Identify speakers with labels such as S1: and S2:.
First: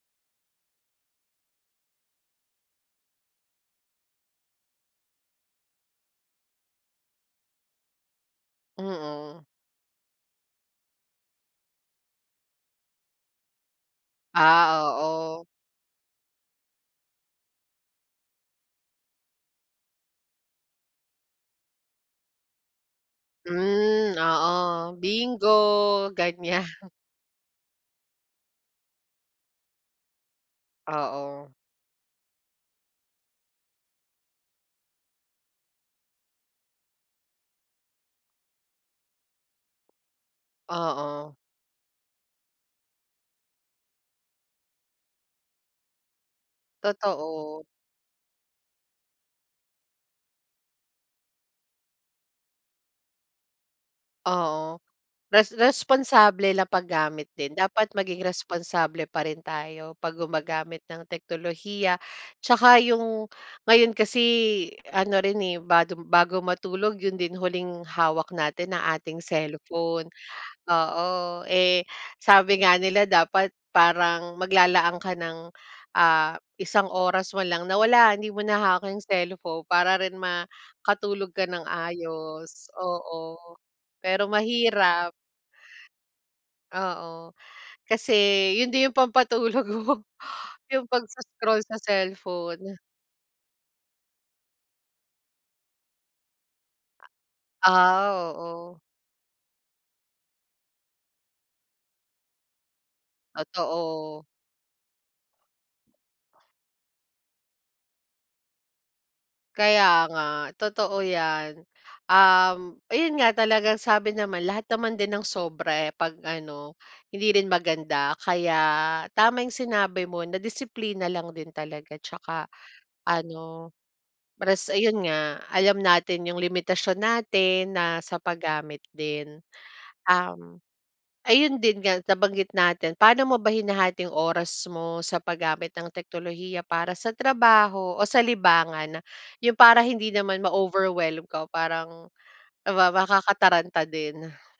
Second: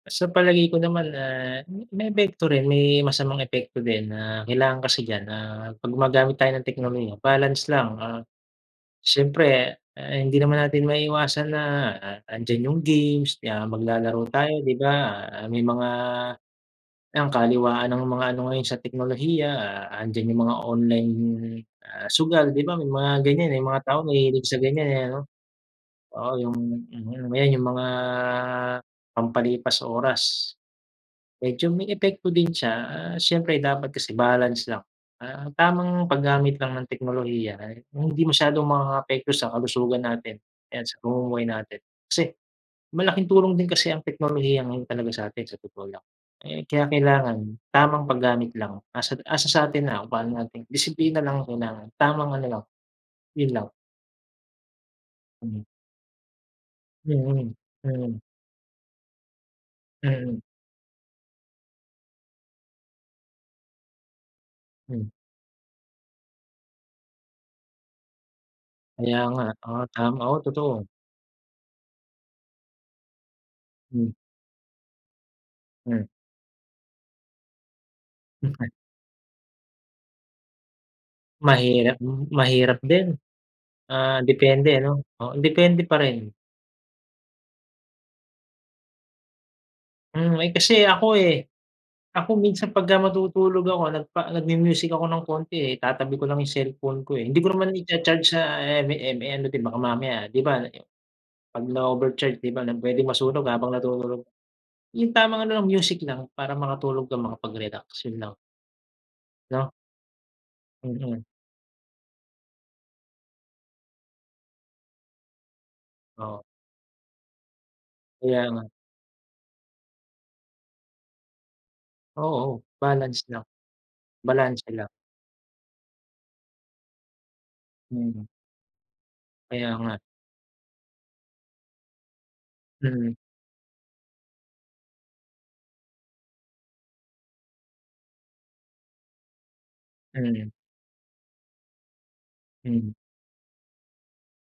S1: Sa palagay ko naman ah, ma may epekto rin may masamang epekto din na kailangan kasi diyan ah 'pag gumagamit tayo ng teknolohiya balance lang, ah,
S2: Mm.
S1: syempre hindi naman natin maiiwasan na andiyan yung games na maglalaro tayo 'di
S2: Ah
S1: ba
S2: oo.
S1: may mga, ang kaliwaan ng mga ano ngayon sa teknolohiya andiyan yung mga online, ah, sugal 'di ba may mga ganyan, eh, mga tao
S2: Mm
S1: mahilig sa ganyan,
S2: oo
S1: eh, noh?
S2: bingo
S1: Oo yung
S2: ganyan.
S1: mhm ayun yung mga pampalipas oras.
S2: Oo.
S1: Medyo may epekto din siya, ah, siyempre dapat kasi balance lang, ah, tamang paggamit lang ng teknolohiya ay yung hindi masyadong makakaapekto sa kalusugan natin, o kaya sa
S2: Oo.
S1: pamumuhay natin. Kasi, malaking tulong din kasi ang teknolohiya ngayon talaga sa'tin sa totoo lang. Eh, kinakailangan
S2: Totoo.
S1: tamang paggamit lang 'asa 'asa sa'tin lang kung pa'no natin disiplina lang ang kailangan tamang ano lang, yun lang.
S2: Oo, res
S1: Mm.
S2: responsable na paggamit
S1: Mm,
S2: din dapat
S1: mm.
S2: maging responsable pa rin tayo 'pag
S1: Mm.
S2: gumagamit ng teknolohiya, 'tsaka yung ngayon kasi
S1: Mm.
S2: ano rin eh bag badu matulog yun din huling hawak natin ang
S1: Kaya
S2: ating
S1: nga oo
S2: cellphone,
S1: tama, oo totoo.
S2: oo eh sabi nga nila dapat
S1: Hmm.
S2: parang maglalaan ka ng
S1: Hmm.
S2: ah isang oras manlang na wala hindi mo
S1: Mhm,
S2: na
S1: kay.
S2: hawak yung cellphone para rin makatulog ka ng
S1: Mahirap,
S2: maayos
S1: mahirap din,
S2: oo,
S1: ah
S2: pero
S1: depende ano
S2: mahirap.
S1: oo depende pa rin.
S2: Oo, kasi yun din yung pampatulog ko,
S1: Mhm, ay kasi
S2: yung pag
S1: ako, eh,
S2: sco-scroll sa
S1: ako minsan
S2: cellphone.
S1: pagka matutulog ako nagpa nagmu-music ako ng konti, eh, itatabi ko lang yung cellphone ko, eh, hi ndi ko naman i-cha-charge
S2: Ah
S1: sa
S2: oo.
S1: em em [unintelligible] baka mamaya 'di ba, 'pag na-overcharge 'di ba na pwedeng masunog habang natutulog,
S2: Totoo.
S1: yung tamang ano lang music lang para makatulog ka makapag-relax yun lang. No.
S2: Kaya nga totoo
S1: Mhm.
S2: 'yan, um ayun nga talagang sabi naman lahat naman din ng sobra eh 'pag
S1: Oo.
S2: ano hindi rin maganda
S1: Kaya
S2: kaya
S1: nga.
S2: tama yung sinabi mo na disiplina lang din talaga 'tsaka
S1: Oo balance lang,
S2: ano res
S1: balanse lang.
S2: ayun nga alam natin yung limitasyon natin na sa
S1: Mm.
S2: paggamit din.
S1: Kaya nga.
S2: Ayun din nga nabanggit natin
S1: Mm.
S2: pa'no mo ba hinahati yung oras mo sa paggamit ng teknolohiya para sa trabaho o sa libangan yun para hindi naman
S1: Mm.
S2: ma-overwhelm ka o parang
S1: Mm.
S2: makakataranta din?